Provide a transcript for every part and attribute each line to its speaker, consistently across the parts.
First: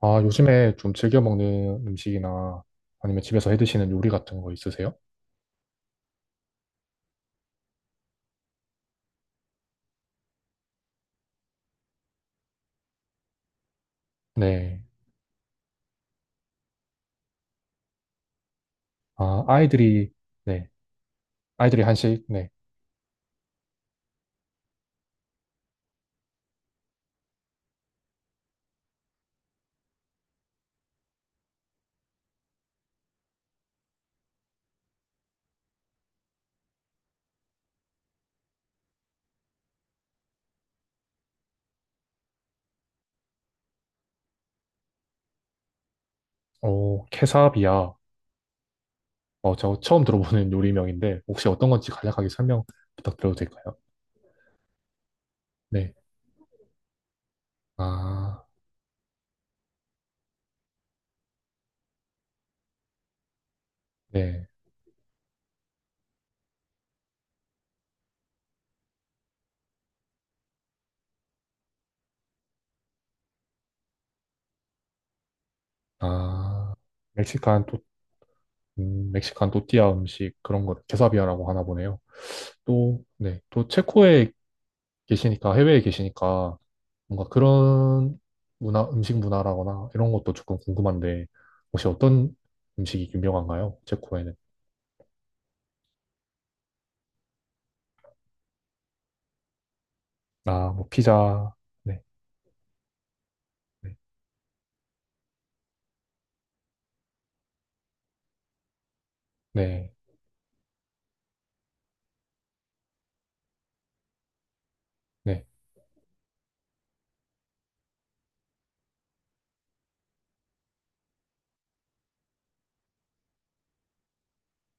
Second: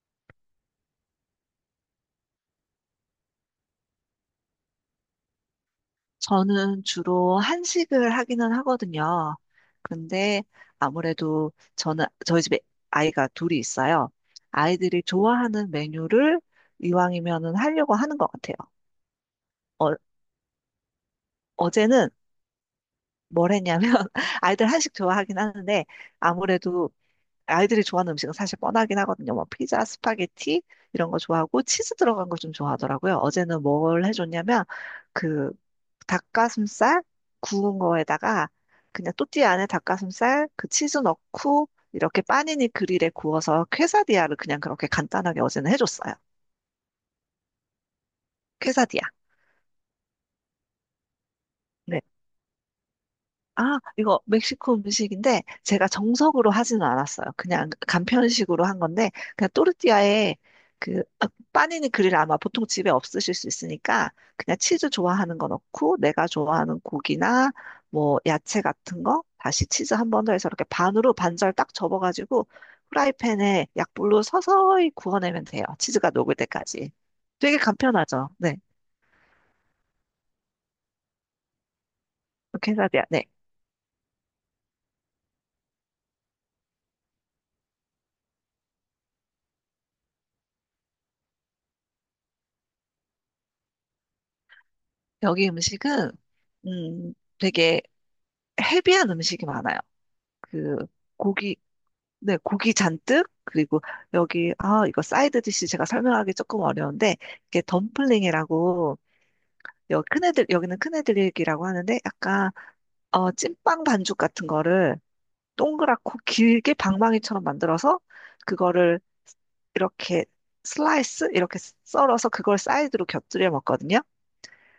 Speaker 1: 아, 요즘에 좀 즐겨 먹는 음식이나 아니면 집에서 해 드시는 요리 같은 거 있으세요?
Speaker 2: 저는 주로 한식을 하기는 하거든요. 근데 아무래도 저는 저희 집에 아이가 둘이 있어요.
Speaker 1: 네.
Speaker 2: 아이들이 좋아하는 메뉴를 이왕이면은 하려고 하는 것 같아요.
Speaker 1: 아,
Speaker 2: 어,
Speaker 1: 아이들이, 네. 아이들이
Speaker 2: 어제는
Speaker 1: 한식, 네.
Speaker 2: 뭘 했냐면 아이들 한식 좋아하긴 하는데 아무래도 아이들이 좋아하는 음식은 사실 뻔하긴 하거든요. 뭐 피자, 스파게티 이런 거 좋아하고 치즈 들어간 거 좀 좋아하더라고요. 어제는 뭘 해줬냐면 그 닭가슴살 구운 거에다가 그냥 또띠아 안에 닭가슴살 그 치즈 넣고 이렇게 빠니니 그릴에 구워서 퀘사디아를 그냥 그렇게 간단하게 어제는 해줬어요.
Speaker 1: 오, 케사비야.
Speaker 2: 퀘사디아.
Speaker 1: 어, 저 처음 들어보는 요리명인데, 혹시 어떤 건지
Speaker 2: 네.
Speaker 1: 간략하게 설명 부탁드려도 될까요?
Speaker 2: 아, 이거 멕시코 음식인데 제가
Speaker 1: 네.
Speaker 2: 정석으로 하지는 않았어요. 그냥
Speaker 1: 아,
Speaker 2: 간편식으로 한 건데 그냥 또르띠아에 그 빠니니 그릴 아마 보통 집에 없으실 수 있으니까
Speaker 1: 네.
Speaker 2: 그냥 치즈 좋아하는 거 넣고 내가 좋아하는 고기나 뭐 야채 같은 거 다시 치즈 한 번 더 해서 이렇게 반으로 반절 딱 접어가지고 프라이팬에 약불로 서서히 구워내면 돼요. 치즈가 녹을
Speaker 1: 아,
Speaker 2: 때까지. 되게
Speaker 1: 멕시칸 또,
Speaker 2: 간편하죠. 네.
Speaker 1: 멕시칸 또띠아 음식 그런 거 케사비야라고 하나 보네요. 또,
Speaker 2: 캔사디아. 네.
Speaker 1: 네. 또 체코의 계시니까, 해외에 계시니까, 뭔가 그런 문화, 음식 문화라거나 이런 것도 조금 궁금한데, 혹시 어떤 음식이 유명한가요? 체코에는.
Speaker 2: 여기 음식은 음 되게 헤비한 음식이 많아요.
Speaker 1: 아,
Speaker 2: 그
Speaker 1: 뭐, 피자.
Speaker 2: 고기,
Speaker 1: 네,
Speaker 2: 네, 고기 잔뜩. 그리고
Speaker 1: 네,
Speaker 2: 여기 이거 사이드 디시 제가 설명하기 조금 어려운데 이게 덤플링이라고.
Speaker 1: 네.
Speaker 2: 여기 큰애들, 여기는 큰애들이라고 하는데 약간 찐빵 반죽 같은 거를
Speaker 1: 네.
Speaker 2: 동그랗고 길게 방망이처럼 만들어서 그거를 이렇게 슬라이스 이렇게 썰어서 그걸 사이드로 곁들여 먹거든요.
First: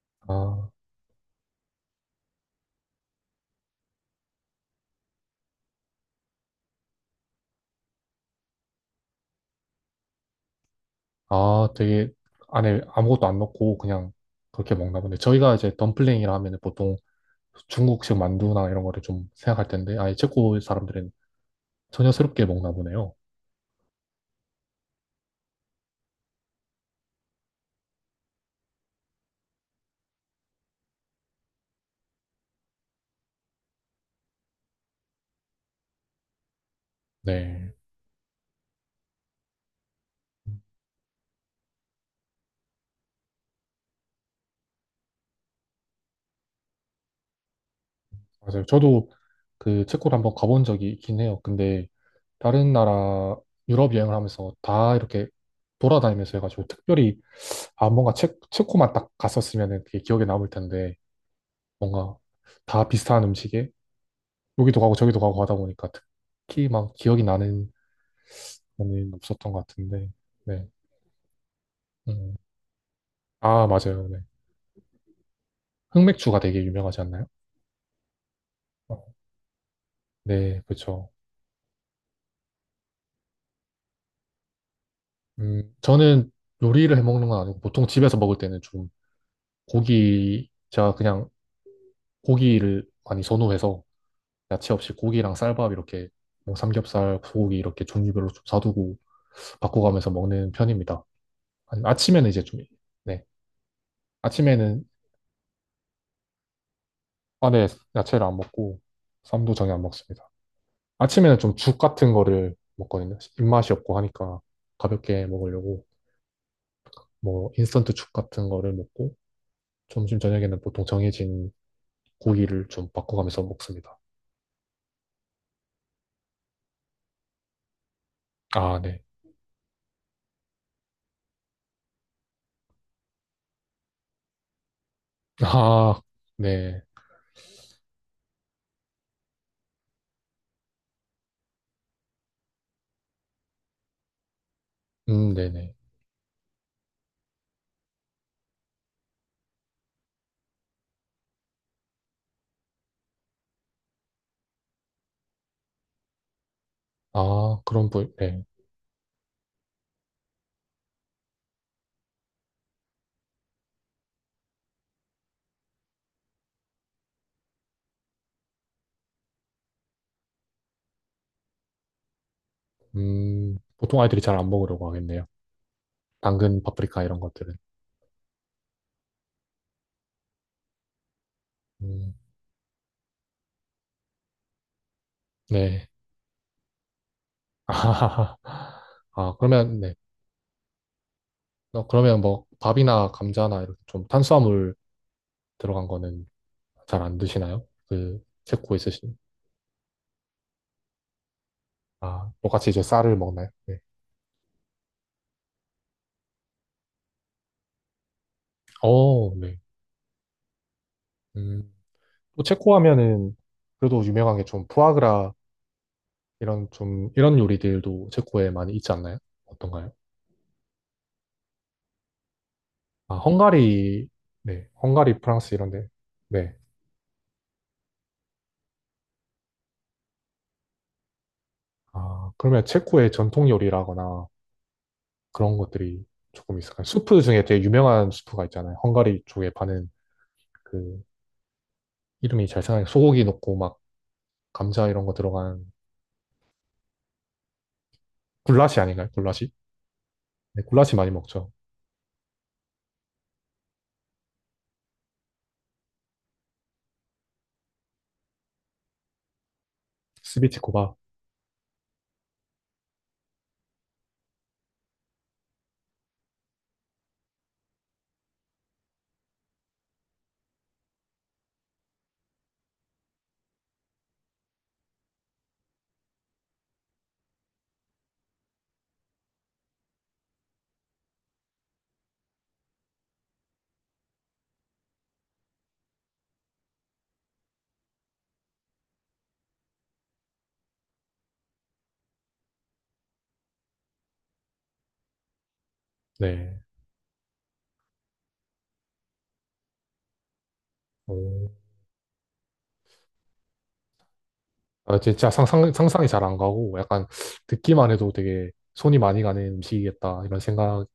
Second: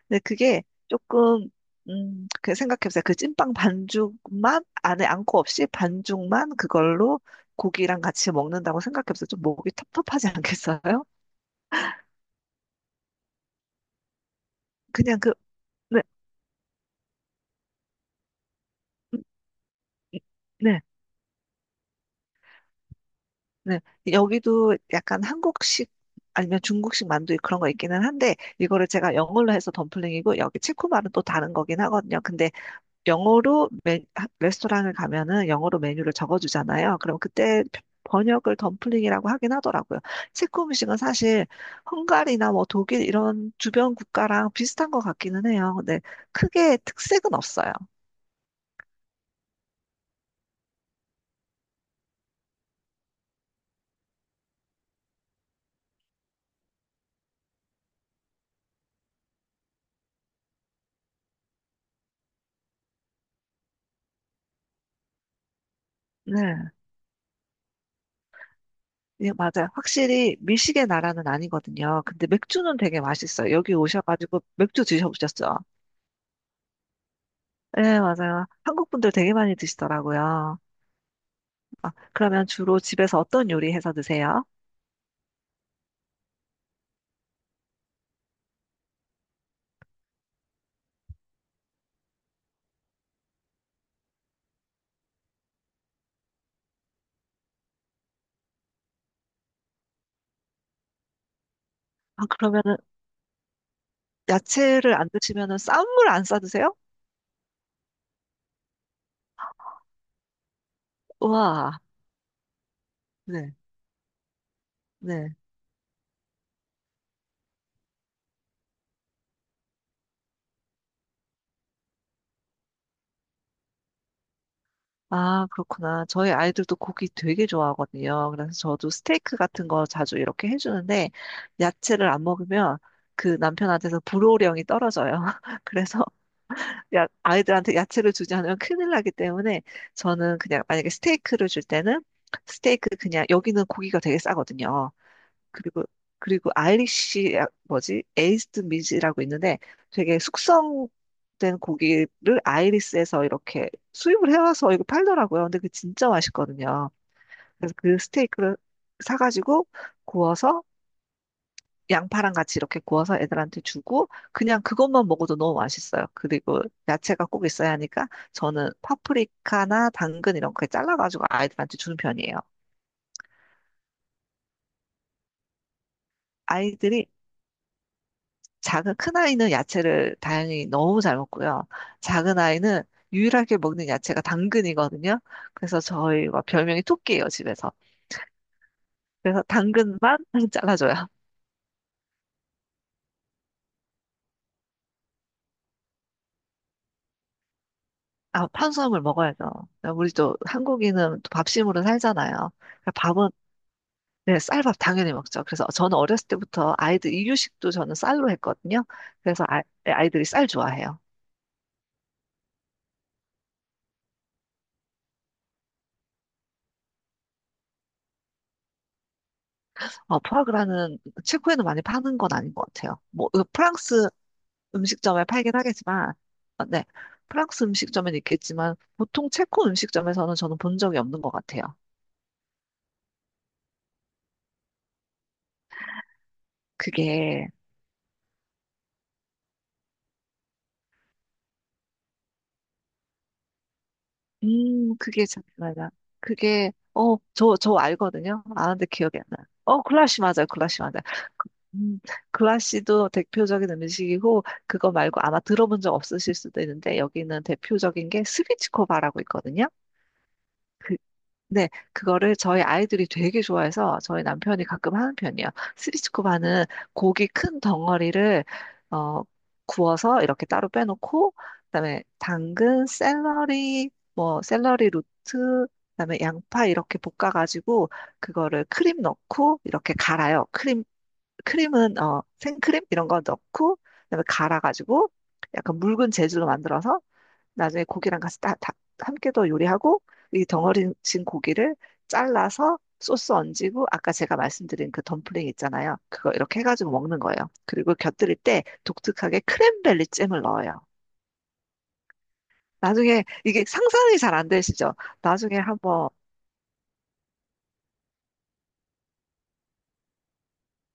Speaker 2: 근데 그게
Speaker 1: 아,
Speaker 2: 조금, 그 생각해보세요. 그 찐빵 반죽만, 안에 안고 없이 반죽만 그걸로 고기랑 같이 먹는다고 생각해보세요. 좀 목이 텁텁하지 않겠어요?
Speaker 1: 아, 되게 안에 아무것도 안 넣고 그냥 그렇게 먹나 보네.
Speaker 2: 그냥 그
Speaker 1: 저희가 이제
Speaker 2: 네.
Speaker 1: 덤플링이라 하면 보통 중국식 만두나 이런 거를
Speaker 2: 음.
Speaker 1: 좀 생각할 텐데, 아예
Speaker 2: 음.
Speaker 1: 체코
Speaker 2: 네.
Speaker 1: 사람들은 전혀 새롭게 먹나 보네요.
Speaker 2: 네. 여기도 약간 한국식 아니면 중국식 만두 그런 거 있기는 한데, 이거를 제가 영어로 해서 덤플링이고 여기 체코말은 또 다른 거긴 하거든요. 근데 영어로 레스토랑을 가면은 영어로 메뉴를 적어주잖아요. 그럼 그때
Speaker 1: 네.
Speaker 2: 번역을 덤플링이라고 하긴 하더라고요. 체코 음식은 사실 헝가리나 뭐 독일 이런 주변 국가랑 비슷한 것 같기는 해요. 근데 크게 특색은 없어요.
Speaker 1: 맞아요. 저도 그 체코를 한번 가본 적이 있긴 해요. 근데 다른 나라 유럽 여행을 하면서 다 이렇게 돌아다니면서 해가지고 특별히 아 뭔가 체코만 딱 갔었으면 그게 기억에 남을 텐데 뭔가 다 비슷한 음식에 여기도 가고 저기도 가고 하다 보니까 특히
Speaker 2: 네.
Speaker 1: 막 기억이 나는 거는
Speaker 2: 예,
Speaker 1: 없었던 것
Speaker 2: 맞아요.
Speaker 1: 같은데.
Speaker 2: 확실히
Speaker 1: 네.
Speaker 2: 미식의 나라는 아니거든요. 근데
Speaker 1: 음.
Speaker 2: 맥주는 되게 맛있어요.
Speaker 1: 아
Speaker 2: 여기
Speaker 1: 맞아요. 네.
Speaker 2: 오셔가지고 맥주 드셔보셨죠?
Speaker 1: 흑맥주가 되게 유명하지 않나요?
Speaker 2: 네, 맞아요. 한국
Speaker 1: 어.
Speaker 2: 분들 되게 많이 드시더라고요.
Speaker 1: 네, 그렇죠.
Speaker 2: 아, 그러면 주로 집에서 어떤 요리 해서 드세요?
Speaker 1: 저는 요리를 해 먹는 건 아니고 보통 집에서 먹을 때는 좀 고기, 제가 그냥 고기를 많이 선호해서 야채 없이 고기랑 쌀밥 이렇게 뭐 삼겹살, 소고기 이렇게 종류별로 좀 사두고 바꿔가면서 먹는 편입니다. 아니,
Speaker 2: 아,
Speaker 1: 아침에는 이제 좀,
Speaker 2: 그러면은
Speaker 1: 네. 아침에는,
Speaker 2: 야채를 안 드시면은 쌈을 안 싸 드세요?
Speaker 1: 아, 네. 야채를 안 먹고 쌈도 전혀 안 먹습니다. 아침에는 좀 죽
Speaker 2: 우와.
Speaker 1: 같은 거를 먹거든요.
Speaker 2: 네,
Speaker 1: 입맛이 없고 하니까 가볍게
Speaker 2: 네.
Speaker 1: 먹으려고 뭐 인스턴트 죽 같은 거를 먹고 점심 저녁에는 보통 정해진 고기를 좀 바꿔가면서 먹습니다.
Speaker 2: 아, 그렇구나. 저희 아이들도 고기 되게 좋아하거든요. 그래서
Speaker 1: 아,
Speaker 2: 저도
Speaker 1: 네.
Speaker 2: 스테이크 같은 거 자주 이렇게 해주는데 야채를 안 먹으면 그 남편한테서 불호령이 떨어져요.
Speaker 1: 아,
Speaker 2: 그래서
Speaker 1: 네.
Speaker 2: 야, 아이들한테 야채를 주지 않으면 큰일 나기 때문에 저는 그냥, 만약에 스테이크를 줄 때는 스테이크, 그냥 여기는 고기가 되게 싸거든요.
Speaker 1: 네네.
Speaker 2: 그리고 아이리쉬 뭐지? 에이스드 미즈라고 있는데, 되게 숙성된 고기를 아이리스에서 이렇게 수입을 해와서 이거 팔더라고요. 근데 그 진짜 맛있거든요.
Speaker 1: 아,
Speaker 2: 그래서
Speaker 1: 그런
Speaker 2: 그
Speaker 1: 부 네.
Speaker 2: 스테이크를 사가지고 구워서 양파랑 같이 이렇게 구워서 애들한테 주고 그냥, 그것만 먹어도 너무 맛있어요. 그리고 야채가 꼭 있어야 하니까 저는 파프리카나 당근 이런 거 잘라가지고 아이들한테 주는 편이에요.
Speaker 1: 보통 아이들이 잘 안 먹으려고 하겠네요. 당근, 파프리카
Speaker 2: 아이들이
Speaker 1: 이런 것들은.
Speaker 2: 작은 큰 아이는 야채를 다행히 너무 잘 먹고요.
Speaker 1: 음,
Speaker 2: 작은 아이는 유일하게 먹는 야채가 당근이거든요. 그래서
Speaker 1: 네.
Speaker 2: 저희가 별명이 토끼예요, 집에서.
Speaker 1: 아,
Speaker 2: 그래서
Speaker 1: 그러면, 네.
Speaker 2: 당근만 잘라줘요.
Speaker 1: 어, 그러면 뭐, 밥이나 감자나 이렇게 좀 탄수화물 들어간 거는 잘 안 드시나요? 그,
Speaker 2: 아,
Speaker 1: 체코
Speaker 2: 탄수화물
Speaker 1: 있으신.
Speaker 2: 먹어야죠. 우리 또 한국인은 또 밥심으로
Speaker 1: 아,
Speaker 2: 살잖아요.
Speaker 1: 똑같이 이제
Speaker 2: 그러니까
Speaker 1: 쌀을
Speaker 2: 밥은,
Speaker 1: 먹나요? 네.
Speaker 2: 네, 쌀밥 당연히 먹죠. 그래서 저는 어렸을 때부터 아이들 이유식도 저는 쌀로 했거든요.
Speaker 1: 어,
Speaker 2: 그래서
Speaker 1: 네.
Speaker 2: 아이들이 쌀 좋아해요.
Speaker 1: 음, 또 체코 하면은 그래도 유명한 게 좀 푸아그라 이런 좀, 이런 요리들도 체코에 많이 있지 않나요? 어떤가요?
Speaker 2: 포아그라는 체코에는 많이 파는 건 아닌 것 같아요.
Speaker 1: 아,
Speaker 2: 뭐
Speaker 1: 헝가리,
Speaker 2: 프랑스
Speaker 1: 네, 헝가리,
Speaker 2: 음식점에
Speaker 1: 프랑스
Speaker 2: 팔긴
Speaker 1: 이런데,
Speaker 2: 하겠지만,
Speaker 1: 네.
Speaker 2: 네, 프랑스 음식점엔 있겠지만 보통 체코 음식점에서는 저는 본 적이 없는 것 같아요.
Speaker 1: 아, 그러면 체코의 전통 요리라거나 그런 것들이 조금 있을까요? 수프 중에
Speaker 2: 그게,
Speaker 1: 되게 유명한 수프가 있잖아요. 헝가리 쪽에 파는 그 이름이 잘 생각나요. 소고기 넣고 막 감자 이런 거 들어간
Speaker 2: 잠깐만요. 그게, 저 알거든요.
Speaker 1: 굴라시
Speaker 2: 아는데
Speaker 1: 아닌가요?
Speaker 2: 기억이 안 나요.
Speaker 1: 굴라시?
Speaker 2: 글라시 맞아요.
Speaker 1: 네,
Speaker 2: 글라시
Speaker 1: 굴라시
Speaker 2: 맞아요.
Speaker 1: 많이
Speaker 2: 그-
Speaker 1: 먹죠.
Speaker 2: 음, 글라시도 대표적인 음식이고 그거 말고 아마 들어본 적 없으실 수도 있는데, 여기는 대표적인 게 스비치코바라고 있거든요.
Speaker 1: 스비치코바.
Speaker 2: 그 네, 그거를 저희 아이들이 되게 좋아해서 저희 남편이 가끔 하는 편이에요. 스비츠코바는 고기 큰 덩어리를 어, 구워서 이렇게 따로 빼놓고 그다음에 당근, 샐러리, 뭐 샐러리 루트, 그다음에 양파 이렇게 볶아가지고 그거를 크림 넣고 이렇게 갈아요. 크림은 생크림 이런 거 넣고 그다음에 갈아가지고 약간 묽은 재질로 만들어서 나중에 고기랑 같이 다 함께 더 요리하고 이 덩어리진 고기를 잘라서 소스 얹이고, 아까 제가 말씀드린 그 덤플링 있잖아요. 그거 이렇게
Speaker 1: 네.
Speaker 2: 해가지고 먹는 거예요. 그리고 곁들일 때 독특하게 크랜베리 잼을 넣어요.
Speaker 1: 오.
Speaker 2: 나중에, 이게 상상이 잘 안 되시죠?
Speaker 1: 아, 진짜
Speaker 2: 나중에
Speaker 1: 상상, 상상이
Speaker 2: 한번.
Speaker 1: 잘 안 가고 약간 듣기만 해도 되게 손이 많이 가는 음식이겠다 이런 생각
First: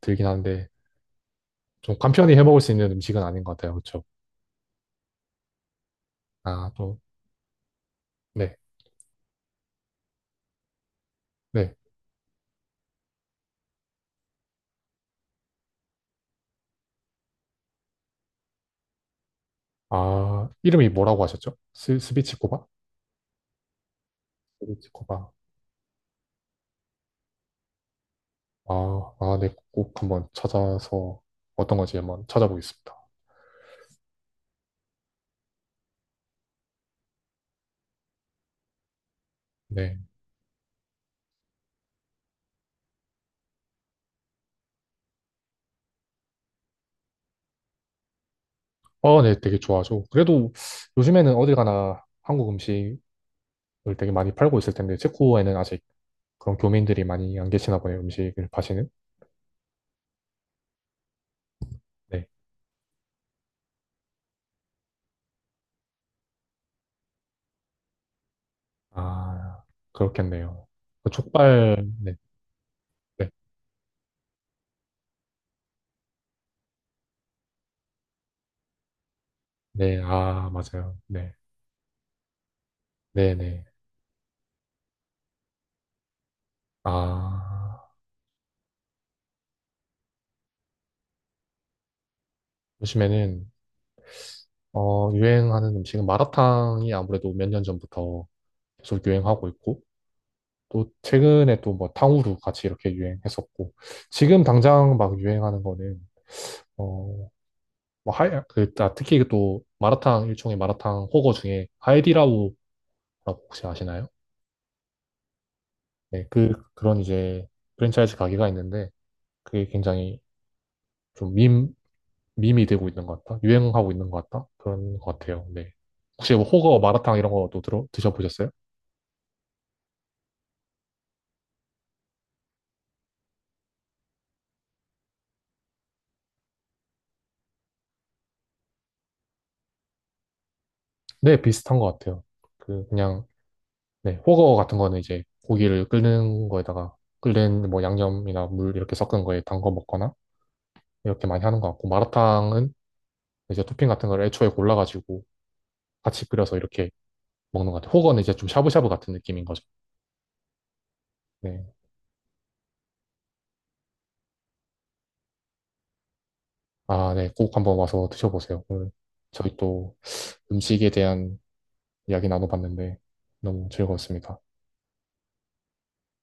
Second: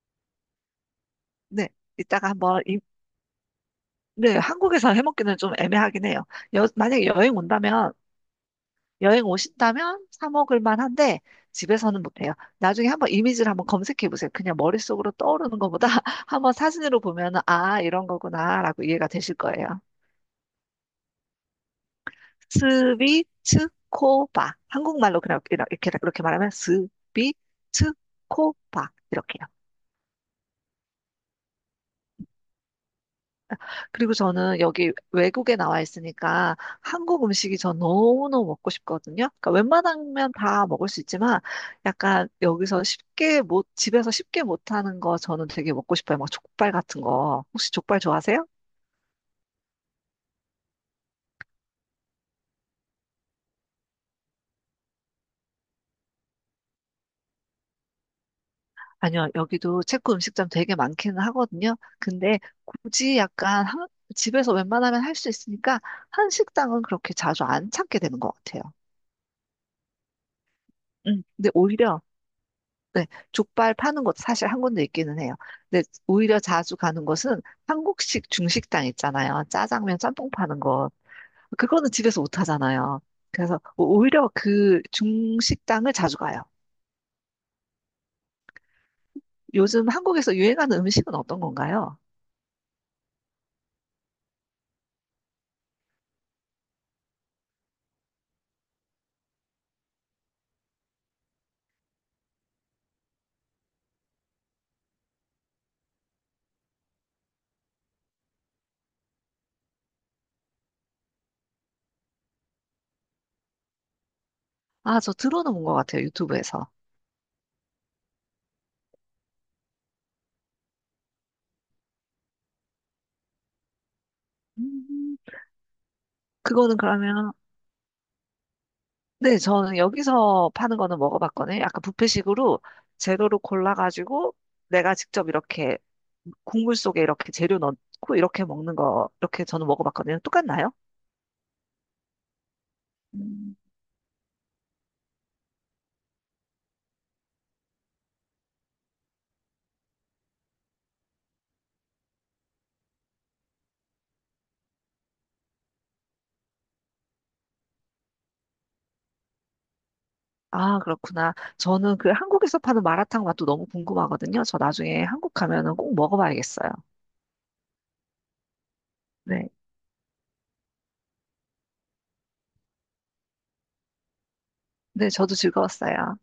Speaker 1: 들긴 하는데
Speaker 2: 네.
Speaker 1: 좀
Speaker 2: 이따가
Speaker 1: 간편히 해 먹을
Speaker 2: 한번
Speaker 1: 수 있는 음식은 아닌 것 같아요. 그렇죠?
Speaker 2: 네, 한국에서 해먹기는 좀 애매하긴 해요.
Speaker 1: 아, 또,
Speaker 2: 만약에 여행 온다면,
Speaker 1: 네,
Speaker 2: 여행 오신다면 사 먹을 만한데
Speaker 1: 네.
Speaker 2: 집에서는 못해요. 나중에 한번 이미지를 한번 검색해 보세요. 그냥 머릿속으로 떠오르는 것보다 한번 사진으로 보면은 아, 이런 거구나라고 이해가 되실 거예요.
Speaker 1: 아, 이름이 뭐라고 하셨죠? 스비치코바?
Speaker 2: 스비츠코바. 한국말로
Speaker 1: 스비치코바.
Speaker 2: 그냥 이렇게 이렇게 말하면 스비츠코바
Speaker 1: 아, 아,
Speaker 2: 이렇게요.
Speaker 1: 네, 꼭 한번 찾아서 어떤 건지 한번 찾아보겠습니다.
Speaker 2: 그리고 저는 여기 외국에 나와 있으니까 한국 음식이 전 너무너무 먹고 싶거든요. 그러니까
Speaker 1: 네.
Speaker 2: 웬만하면 다 먹을 수 있지만 약간 여기서 쉽게 못, 집에서 쉽게 못하는 거 저는 되게 먹고 싶어요. 막 족발 같은 거. 혹시 족발 좋아하세요?
Speaker 1: 어, 네, 되게 좋아하죠. 그래도 요즘에는 어딜 가나 한국 음식을 되게 많이 팔고 있을 텐데, 체코에는 아직 그런 교민들이 많이 안 계시나 보네요, 음식을 파시는.
Speaker 2: 아니요, 여기도 체코 음식점 되게 많기는 하거든요.
Speaker 1: 네.
Speaker 2: 근데 굳이 약간 집에서 웬만하면 할 수 있으니까 한식당은 그렇게 자주 안 찾게 되는 것 같아요.
Speaker 1: 아, 그렇겠네요. 그
Speaker 2: 근데
Speaker 1: 족발,
Speaker 2: 오히려,
Speaker 1: 네,
Speaker 2: 네,
Speaker 1: 네,
Speaker 2: 족발 파는 곳 사실 한 군데 있기는 해요. 근데 오히려 자주 가는 곳은 한국식 중식당 있잖아요. 짜장면,
Speaker 1: 네,
Speaker 2: 짬뽕
Speaker 1: 아,
Speaker 2: 파는 곳.
Speaker 1: 맞아요. 네,
Speaker 2: 그거는 집에서 못 하잖아요.
Speaker 1: 네,
Speaker 2: 그래서
Speaker 1: 네.
Speaker 2: 오히려 그 중식당을 자주 가요.
Speaker 1: 아,
Speaker 2: 요즘 한국에서 유행하는 음식은 어떤 건가요?
Speaker 1: 요즘에는 어, 유행하는 음식은 마라탕이 아무래도 몇 년 전부터 계속 유행하고 있고, 또 최근에 또 뭐 탕후루 같이 이렇게 유행했었고, 지금 당장 막 유행하는 거는, 어, 뭐 하야, 그, 아, 특히 그 또 마라탕, 일종의 마라탕 호거 중에 하이디라오라고 혹시 아시나요?
Speaker 2: 아, 저 들어는 본 것 같아요.
Speaker 1: 네, 그,
Speaker 2: 유튜브에서.
Speaker 1: 그런 이제 프랜차이즈 가게가 있는데, 그게 굉장히 좀 밈, 밈이 되고 있는 것 같다? 유행하고 있는 것 같다? 그런
Speaker 2: 음,
Speaker 1: 것 같아요. 네. 혹시 뭐
Speaker 2: 그거는
Speaker 1: 호거 마라탕 이런
Speaker 2: 그러면,
Speaker 1: 것도 들어, 드셔보셨어요?
Speaker 2: 네, 저는 여기서 파는 거는 먹어봤거든요. 약간 뷔페식으로 재료로 골라가지고 내가 직접 이렇게 국물 속에 이렇게 재료 넣고 이렇게 먹는 거, 이렇게 저는 먹어봤거든요. 똑같나요?
Speaker 1: 네, 비슷한 것 같아요. 그냥,
Speaker 2: 음.
Speaker 1: 네, 호거 같은 거는 이제 고기를 끓는 거에다가 끓는 뭐 양념이나 물 이렇게 섞은 거에 담궈 먹거나 이렇게 많이 하는 것 같고, 마라탕은 이제 토핑 같은 걸 애초에 골라가지고 같이 끓여서 이렇게 먹는 것 같아요. 호거는 이제 좀 샤브샤브 같은 느낌인 거죠.
Speaker 2: 아, 그렇구나.
Speaker 1: 네.
Speaker 2: 저는 그 한국에서 파는 마라탕 맛도 너무 궁금하거든요. 저 나중에 한국 가면은 꼭 먹어봐야겠어요.
Speaker 1: 아, 네, 꼭 한번 와서 드셔보세요. 오늘
Speaker 2: 네.
Speaker 1: 저희 또 음식에 대한 이야기 나눠봤는데 너무 즐거웠습니다.
Speaker 2: 네, 저도 즐거웠어요.